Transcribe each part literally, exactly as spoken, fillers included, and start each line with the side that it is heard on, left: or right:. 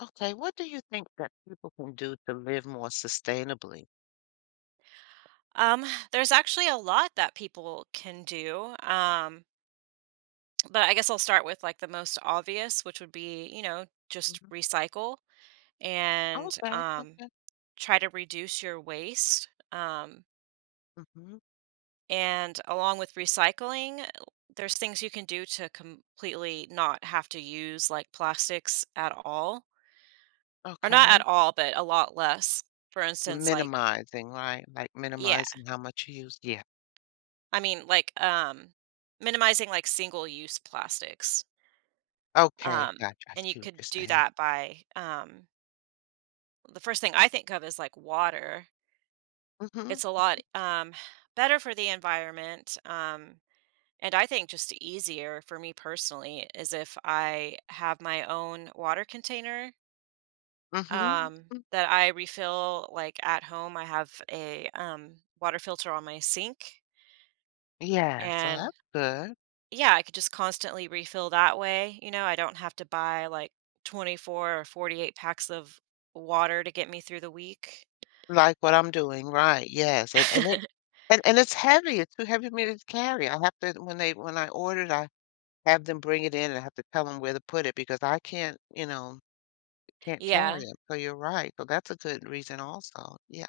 left: Okay, what do you think that people can do to live more sustainably?
right: Um, there's actually a lot that people can do. Um, but I guess I'll start with like the most obvious, which would be, you know, just
left: Mhm.
right: recycle and
left: Okay,
right: um,
left: okay.
right: try to reduce your waste. Um,
left: Hmm.
right: and along with recycling, there's things you can do to completely not have to use like plastics at all, or not at
left: Okay.
right: all, but a lot less. For instance, like,
left: Minimizing, right? Like
right: yeah,
left: minimizing how much you use. Yeah.
right: I mean, like, um, minimizing like single use plastics.
left: Okay,
right: Um,
left: gotcha. I
right: and you
left: see what
right: could
left: you're
right: do
left: saying.
right: that by um, the first thing I think of is like water.
left: Hmm.
right: It's a lot um, better for the environment. Um, and I think just easier for me personally is if I have my own water container
left: Hmm.
right: um, that I refill like at home. I have a um, water filter on my sink.
left: Yeah, so
right: And
left: that's good.
right: yeah, I could just constantly refill that way, you know, I don't have to buy, like, twenty-four or forty-eight packs of water to get me through the week.
left: Like what I'm doing, right? Yes, and and it and and it's heavy. It's too heavy for me to carry. I have to when they when I ordered, I have them bring it in, and I have to tell them where to put it because I can't, you know, can't carry
right: Yeah.
left: carry 'em, so you're right, so that's a good reason also, yeah,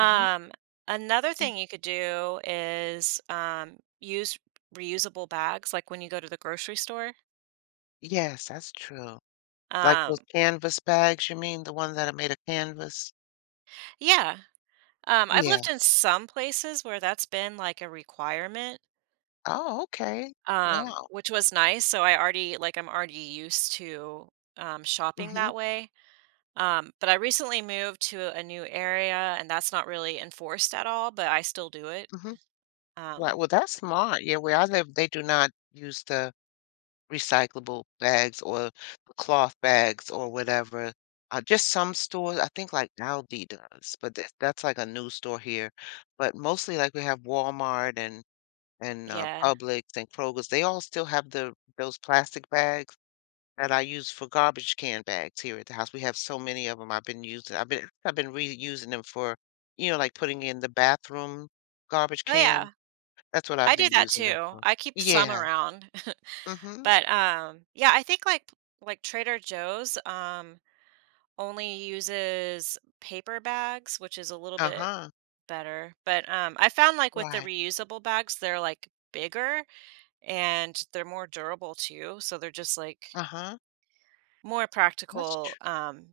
left: mhm,
right: Another
left: mm.
right: thing you could do is, um, use reusable bags, like, when you go to the grocery store.
left: Yes, that's true. Like
right: Um,
left: those canvas bags, you mean, the ones that are made of canvas?
right: yeah. Um, I've
left: Yeah.
right: lived in some places where that's been, like, a requirement,
left: Oh, okay.
right: um,
left: Wow.
right: which was nice, so I already like, I'm already used to, um, shopping
left: Mhm,
right: that way. Um, but I recently moved to a new area, and that's not really enforced at all, but I still do it.
left: mhm. Right,
right: Um,
left: well, that's smart, yeah, where I live, they do not use the recyclable bags or the cloth bags or whatever, uh, just some stores, I think like Aldi does, but that that's like a new store here, but mostly, like, we have Walmart and and uh,
right: yeah.
left: Publix and Kroger's. They all still have the those plastic bags that I use for garbage can bags here at the house. We have so many of them. I've been using. I've been I've been reusing them for, you know, like putting in the bathroom garbage
right: Oh,
left: can.
right: yeah.
left: That's what
right: I
left: I've
right: do
left: been
right: that
left: using them
right: too.
left: for.
right: I keep some
left: Yeah.
right: around.
left: Mhm.
right: But um, yeah, I think like like Trader Joe's um only uses paper bags, which is a little
left: Uh
right: bit
left: huh.
right: better. But um I found like with the
left: Right.
right: reusable bags, they're like bigger and they're more durable too, so they're just like
left: Uh huh.
right: more
left: That's
right: practical
left: true.
right: um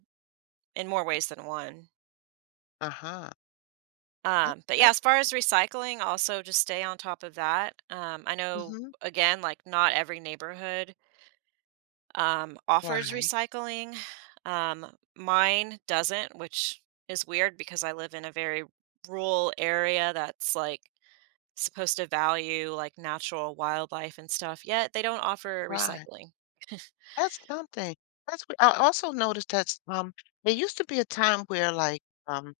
right: in more ways than one.
left: Uh huh. That's
right: Um, but yeah,
left: that's.
right: as far as recycling, also just stay on top of that. Um, I know
left: Mhm.
right: again, like not every neighborhood um, offers
left: Right.
right: recycling. Um, Mine doesn't, which is weird because I live in a very rural area that's like supposed to value like natural wildlife and stuff. Yet they don't offer
left: Right.
right: recycling.
left: That's something. That's. what- I also noticed that um, there used to be a time where like um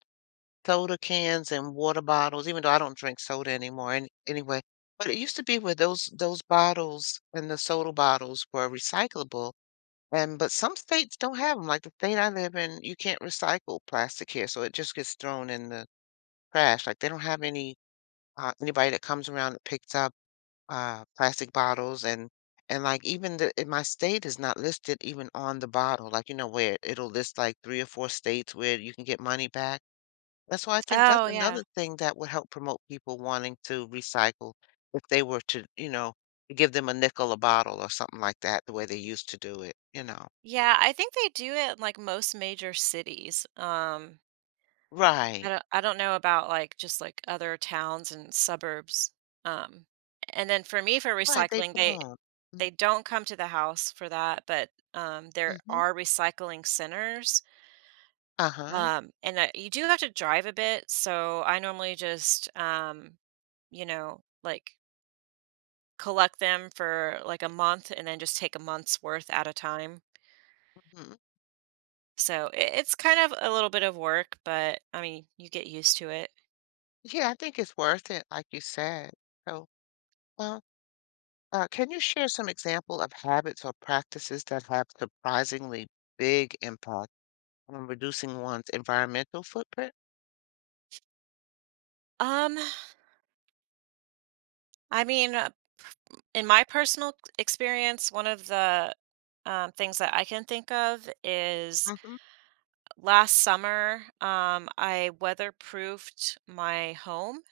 left: soda cans and water bottles, even though I don't drink soda anymore and anyway. But it used to be where those those bottles and the soda bottles were recyclable, and but some states don't have have them. Like the state I live in, you can't recycle plastic here, so it just gets thrown in the trash. Like, they don't have any, uh, anybody that comes around that picks up, uh, plastic bottles and and, like, even the in my state is not listed even on the bottle, like, you know, where it'll list, like, three or four states where you can get money back. And so I think that's
right: Oh, yeah.
left: another thing that would help promote people wanting to recycle if they were to, you know, give them a nickel a bottle or something like that, the way they used to do it, you know.
right: Yeah, I think they do it in, like, most major cities. Um, I
left: Right.
right: don't I don't know about, like, just, like, other towns and suburbs. Um, and then for me, for
left: Right, they
right: recycling, they
left: don't. Mm,
right: they don't come to the house for that, but, um, there
left: mhm.
right: are recycling centers,
left: Uh-huh.
right: um, and, uh, you do have to drive a bit, so I normally just, um, you know, like, collect them for, like, a month and then just take a month's worth at a time.
left: Mhm.
right: So I it's kind of a little bit of work, but I mean, you get used to it.
left: Yeah, I think it's worth it, like you said. So, well, uh, can you share some example of habits or practices that have surprisingly big impact on reducing one's environmental footprint?
right: Um, I mean, uh, p- in my personal experience, one of the um, things that I can think of is
left: Mhm.
right: last summer, um, I weatherproofed my home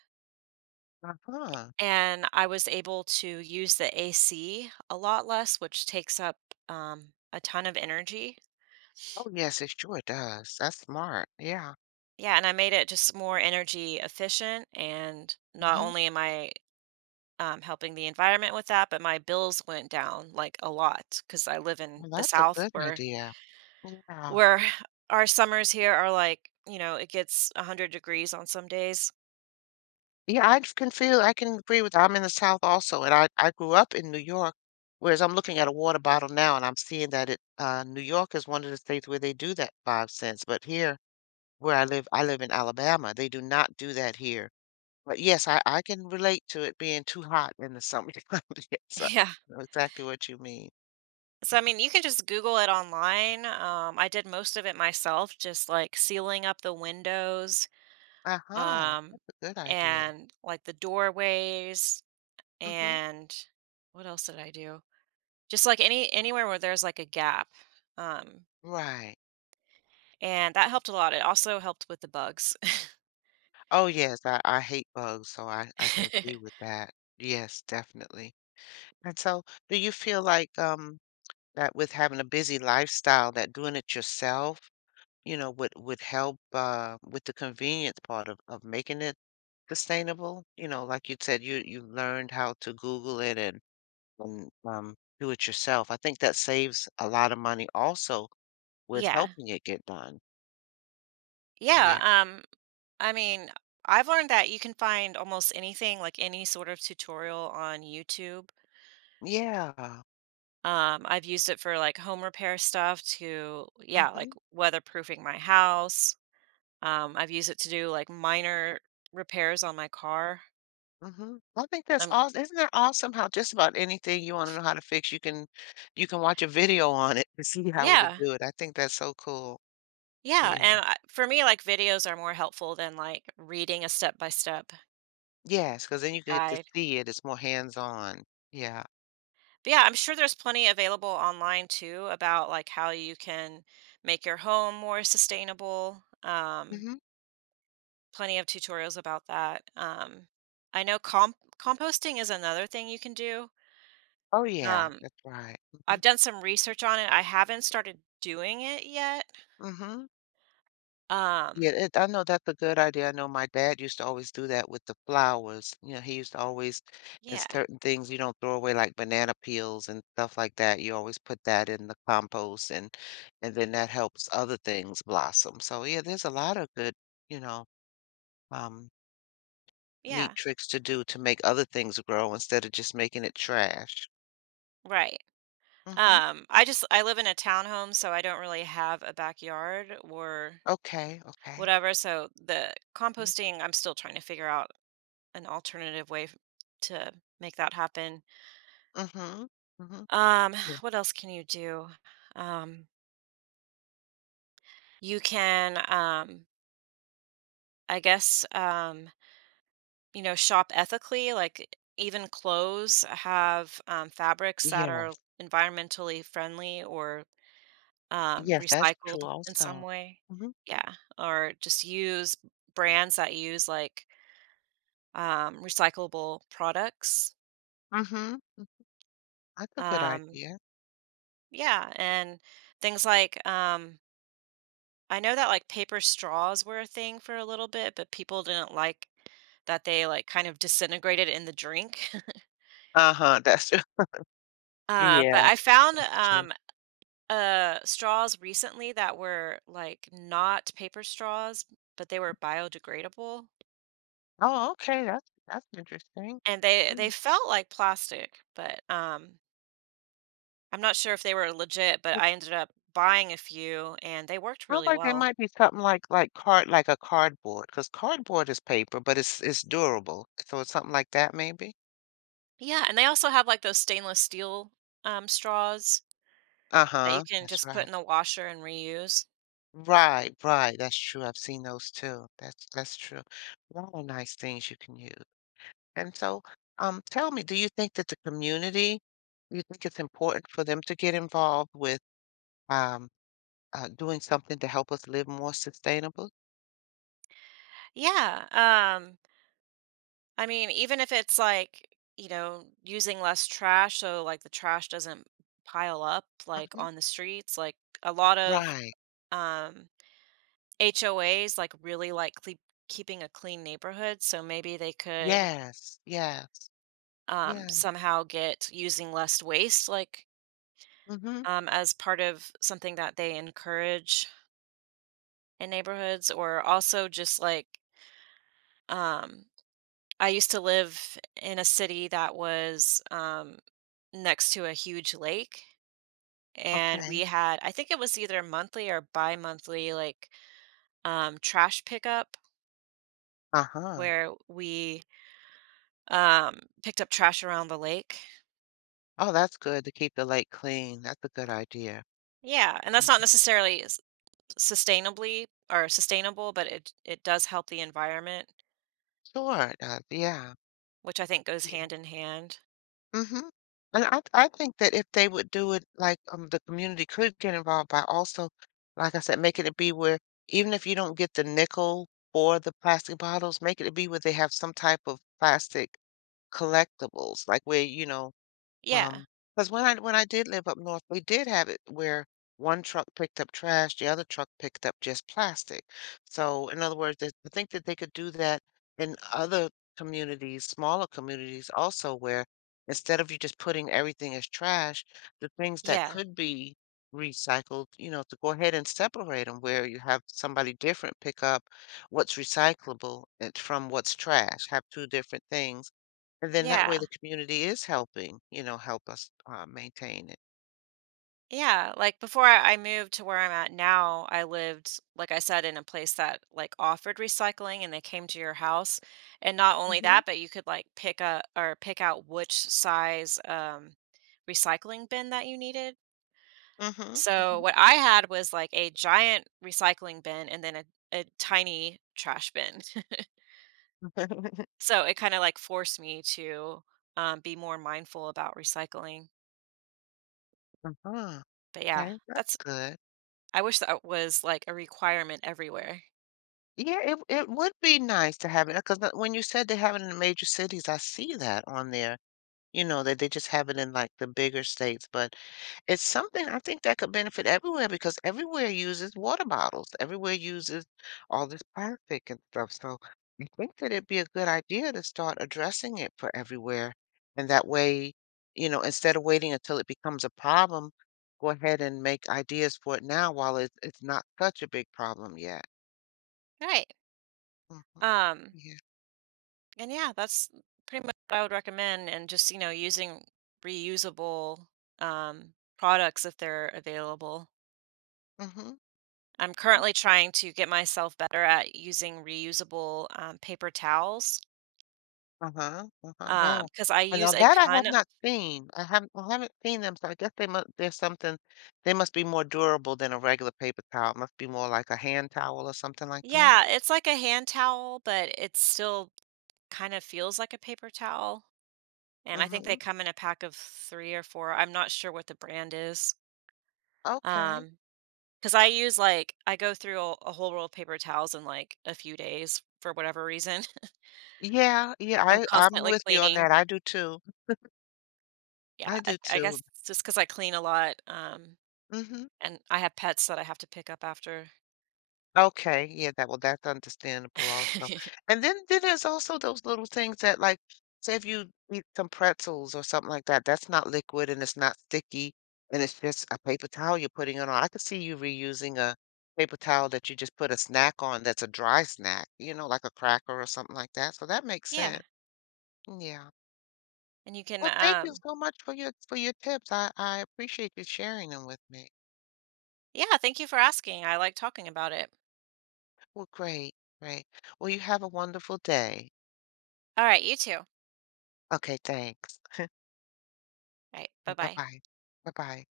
left: Uh-huh.
right: and I was able to use the A C a lot less, which takes up um, a ton of energy.
left: Oh, yes, it sure does. That's smart. Yeah.
right: Yeah, and I made it just more energy efficient. And not
left: Hmm.
right: only am I um, helping the environment with that, but my bills went down like a lot because I live in
left: Well,
right: the
left: that's a
right: South
left: good
right: where
left: idea. Yeah.
right: where our summers here are like, you know, it gets one hundred degrees on some days.
left: Yeah, I can feel I can agree with I'm in the South also, and I I grew up in New York, whereas I'm looking at a water bottle now and I'm seeing that it uh, New York is one of the states where they do that five cents, but here where I live, I live in Alabama, they do not do that here. But yes, I I can relate to it being too hot in the summer. Yes, I
right: Yeah.
left: know exactly what you mean.
right: So I mean, you can just Google it online. Um, I did most of it myself, just like sealing up the windows,
left: Uh-huh,
right: um,
left: that's a good idea.
right: and like the doorways,
left: Hmm.
right: and what else did I do? Just like any anywhere where there's like a gap. Um,
left: Right.
right: And that helped a lot. It also helped with the bugs.
left: Oh yes, I I hate bugs, so I I can agree with that. Yes, definitely. And so, do you feel like um, that with having a busy lifestyle, that doing it yourself, you know, would would help uh, with the convenience part of of making it sustainable? You know, like you said, you you learned how to Google it and and um, do it yourself. I think that saves a lot of money also with
right: Yeah.
left: helping it get done.
right: Yeah,
left: Yeah,
right: um, I mean, I've learned that you can find almost anything, like any sort of tutorial on YouTube.
left: yeah.
right: Um, I've used it for, like, home repair stuff to yeah,
left: Hmm.
right: like, weatherproofing my house. Um, I've used it to do, like, minor repairs on my car.
left: Hmm. I think that's
right: Um,
left: awesome. Isn't that awesome how just about anything you want to know how to fix, you can you can watch a video on it to see how to
right: yeah.
left: do it. I think that's so cool.
right: Yeah,
left: Yeah.
right: and I for me, like, videos are more helpful than, like, reading a step-by-step
left: Yes, because then you get to
right: guide.
left: see it. It's more hands-on. Yeah.
right: But yeah, I'm sure there's plenty available online too about like how you can make your home more sustainable. Um,
left: Hmm.
right: plenty of tutorials about that. Um, I know comp- composting is another thing you can do.
left: Oh yeah,
right: Um,
left: that's right. Hmm.
right: I've done some research on it. I haven't started doing it yet.
left: Hmm. Yeah,
right: Um,
left: it, I know that's a good idea. I know my dad used to always do that with the flowers. You know, he used to always, and
right: yeah,
left: certain things you don't throw away, like banana peels and stuff like that. You always put that in the compost, and and then that helps other things blossom. So yeah, there's a lot of good, you know, um,
right: yeah,
left: neat tricks to do to make other things grow instead of just making it trash.
right: right.
left: Mm-hmm.
right: Um, I just I live in a townhome, so I don't really have a backyard or
left: Okay. Okay.
right: whatever. So the
left: Mm.
right: composting, I'm still trying to figure out an alternative way f- to make that happen.
left: Mm-hmm. Mm-hmm.
right: Um,
left: Yeah.
right: what else can you do? Um, you can, um, I guess, um, you know, shop ethically, like even clothes have um, fabrics that
left: Yeah.
right: are environmentally friendly or um,
left: Yes, that's true
right: recycled in some
left: also.
right: way.
left: Mm-hmm.
right: Yeah. Or just use brands that use like um, recyclable products.
left: Mm-hmm. That's a good
right: Um,
left: idea.
right: yeah. And things like, um, I know that, like, paper straws were a thing for a little bit, but people didn't like that they, like, kind of disintegrated in the drink.
left: Uh-huh, that's true.
right: Um, but
left: Yeah,
right: I found,
left: that's true.
right: um, uh, straws recently that were, like, not paper straws, but they were biodegradable,
left: Oh, okay, that's that's interesting.
right: and they they
left: Mm.
right: felt like plastic, but, um, I'm not sure if they were legit, but
left: It
right: I ended up buying a few, and they worked
left: sounds
right: really
left: like there
right: well.
left: might be something like like card like a cardboard, because cardboard is paper, but it's it's durable. So it's something like that maybe.
right: Yeah, and they also have, like, those stainless steel, um, straws that you
left: Uh-huh.
right: can
left: That's
right: just put
left: right.
right: in the washer and reuse.
left: Right, right. That's true. I've seen those too. That's that's true. A lot of nice things you can use. And so, um, tell me, do you think that the community, you think it's important for them to get involved with um uh, doing something to help us live more sustainable?
right: Yeah. Um, I mean, even if it's like, you know, using less trash so like the trash doesn't pile up like
left: Hmm.
right: on the streets, like a lot of
left: Right.
right: um H O As like really like cle keeping a clean neighborhood, so maybe they could
left: Yes. Yes.
right: um
left: Yeah.
right: somehow get using less waste like
left: Hmm.
right: um as part of something that they encourage in neighborhoods or also just like um I used to live in a city that was um next to a huge lake and we
left: Okay.
right: had I think it was either monthly or bi-monthly like um trash pickup
left: Uh-huh.
right: where we um picked up trash around the lake.
left: Oh, that's good to keep the lake clean. That's a good idea.
right: Yeah, and that's not
left: Mhm.
right: necessarily s- sustainably or sustainable, but it it does help the environment,
left: Sure it does. Yeah.
right: which I think goes hand in hand.
left: Mhm. And I I think that if they would do it, like, um, the community could get involved by also, like I said, making it be where even if you don't get the nickel for the plastic bottles, make it be where they have some type of plastic collectibles, like, where, you know
right: Yeah.
left: um, because when I when I did live up north, we did have it where one truck picked up trash, the other truck picked up just plastic. So, in other words, that- I think that they could do that in other communities, smaller communities also, where instead of you just putting everything as trash, the things that
right: Yeah.
left: could be recycled, you know, to go ahead and separate them where you have somebody different pick up what's recyclable and from what's trash, have two different things and then that way
right: Yeah.
left: the community is helping, you know, help us uh, maintain it.
right: Yeah, like before I I moved to where I'm at now, I lived, like I said, in a place that like offered recycling and they came to your house. And not
left: Mm
right: only
left: hmm
right: that, but you could like pick up or pick out which size um recycling bin that you needed.
left: hmm.
right: So what I had was like a giant recycling bin and then a, a tiny trash bin.
left: Hmm.
right: So it kind of like forced me to um, be more mindful about recycling.
left: Uh-huh.
right: But yeah,
left: Okay, that's
right: that's,
left: good.
right: I wish that was like a requirement everywhere.
left: Yeah, it it would be nice to have it because when you said they have it in the major cities, I see that on there. You know, that they just have it in like the bigger states, but it's something I think that could benefit everywhere because everywhere uses water bottles. Everywhere uses all this plastic and stuff. So I think that it'd be a good idea to start addressing it for everywhere. And that way, you know, instead of waiting until it becomes a problem, go ahead and make ideas for it now while it's it's not such a big problem yet.
right: Right.
left: Hmm.
right: Um,
left: Yeah.
right: and yeah, that's pretty much what I would recommend. And just, you know, using reusable um, products if they're available.
left: Hmm.
right: I'm currently trying to get myself better at using reusable um, paper towels
left: Uh-huh, uh-huh, wow.
right: because I
left: And
right: use
left: now
right: a
left: that I
right: ton
left: have
right: of,
left: not seen. I haven't I haven't seen them, so I guess they must. There's something they must be more durable than a regular paper towel. It must be more like a hand towel or something like that?
right: yeah, it's like a hand towel, but it still kind of feels like a paper towel. And I think they
left: Mhm,
right: come in a pack of three or four. I'm not sure what the brand is.
left: okay.
right: Um, Because I use like I go through a, a whole roll of paper towels in like a few days for whatever reason.
left: Yeah, yeah,
right: I'm
left: I I'm
right: constantly
left: with you on
right: cleaning.
left: that, I do too.
right: Yeah,
left: I
right: I,
left: do
right: I guess
left: too.
right: it's just because I clean a lot, um,
left: Mhm.
right: and I have pets that I have to pick up after.
left: Okay, yeah, that well, that's understandable also. And then then there's also those little things that like say if you eat some pretzels or something like that, that's not liquid and it's not sticky and it's just a paper towel you're putting it on. I could see you reusing a paper towel that you just put a snack on that's a dry snack, you know, like a cracker or something like that. So that makes
right: Yeah,
left: sense. Yeah.
right: and you can.
left: Well, thank you
right: Um,
left: so much for your for your tips. I I appreciate you sharing them with me.
right: yeah, thank you for asking. I like talking about it.
left: Well, great, great. Well, you have a wonderful day.
right: All right, you too.
left: Okay, thanks.
right: All right, bye
left: Bye
right: bye.
left: bye. Bye bye.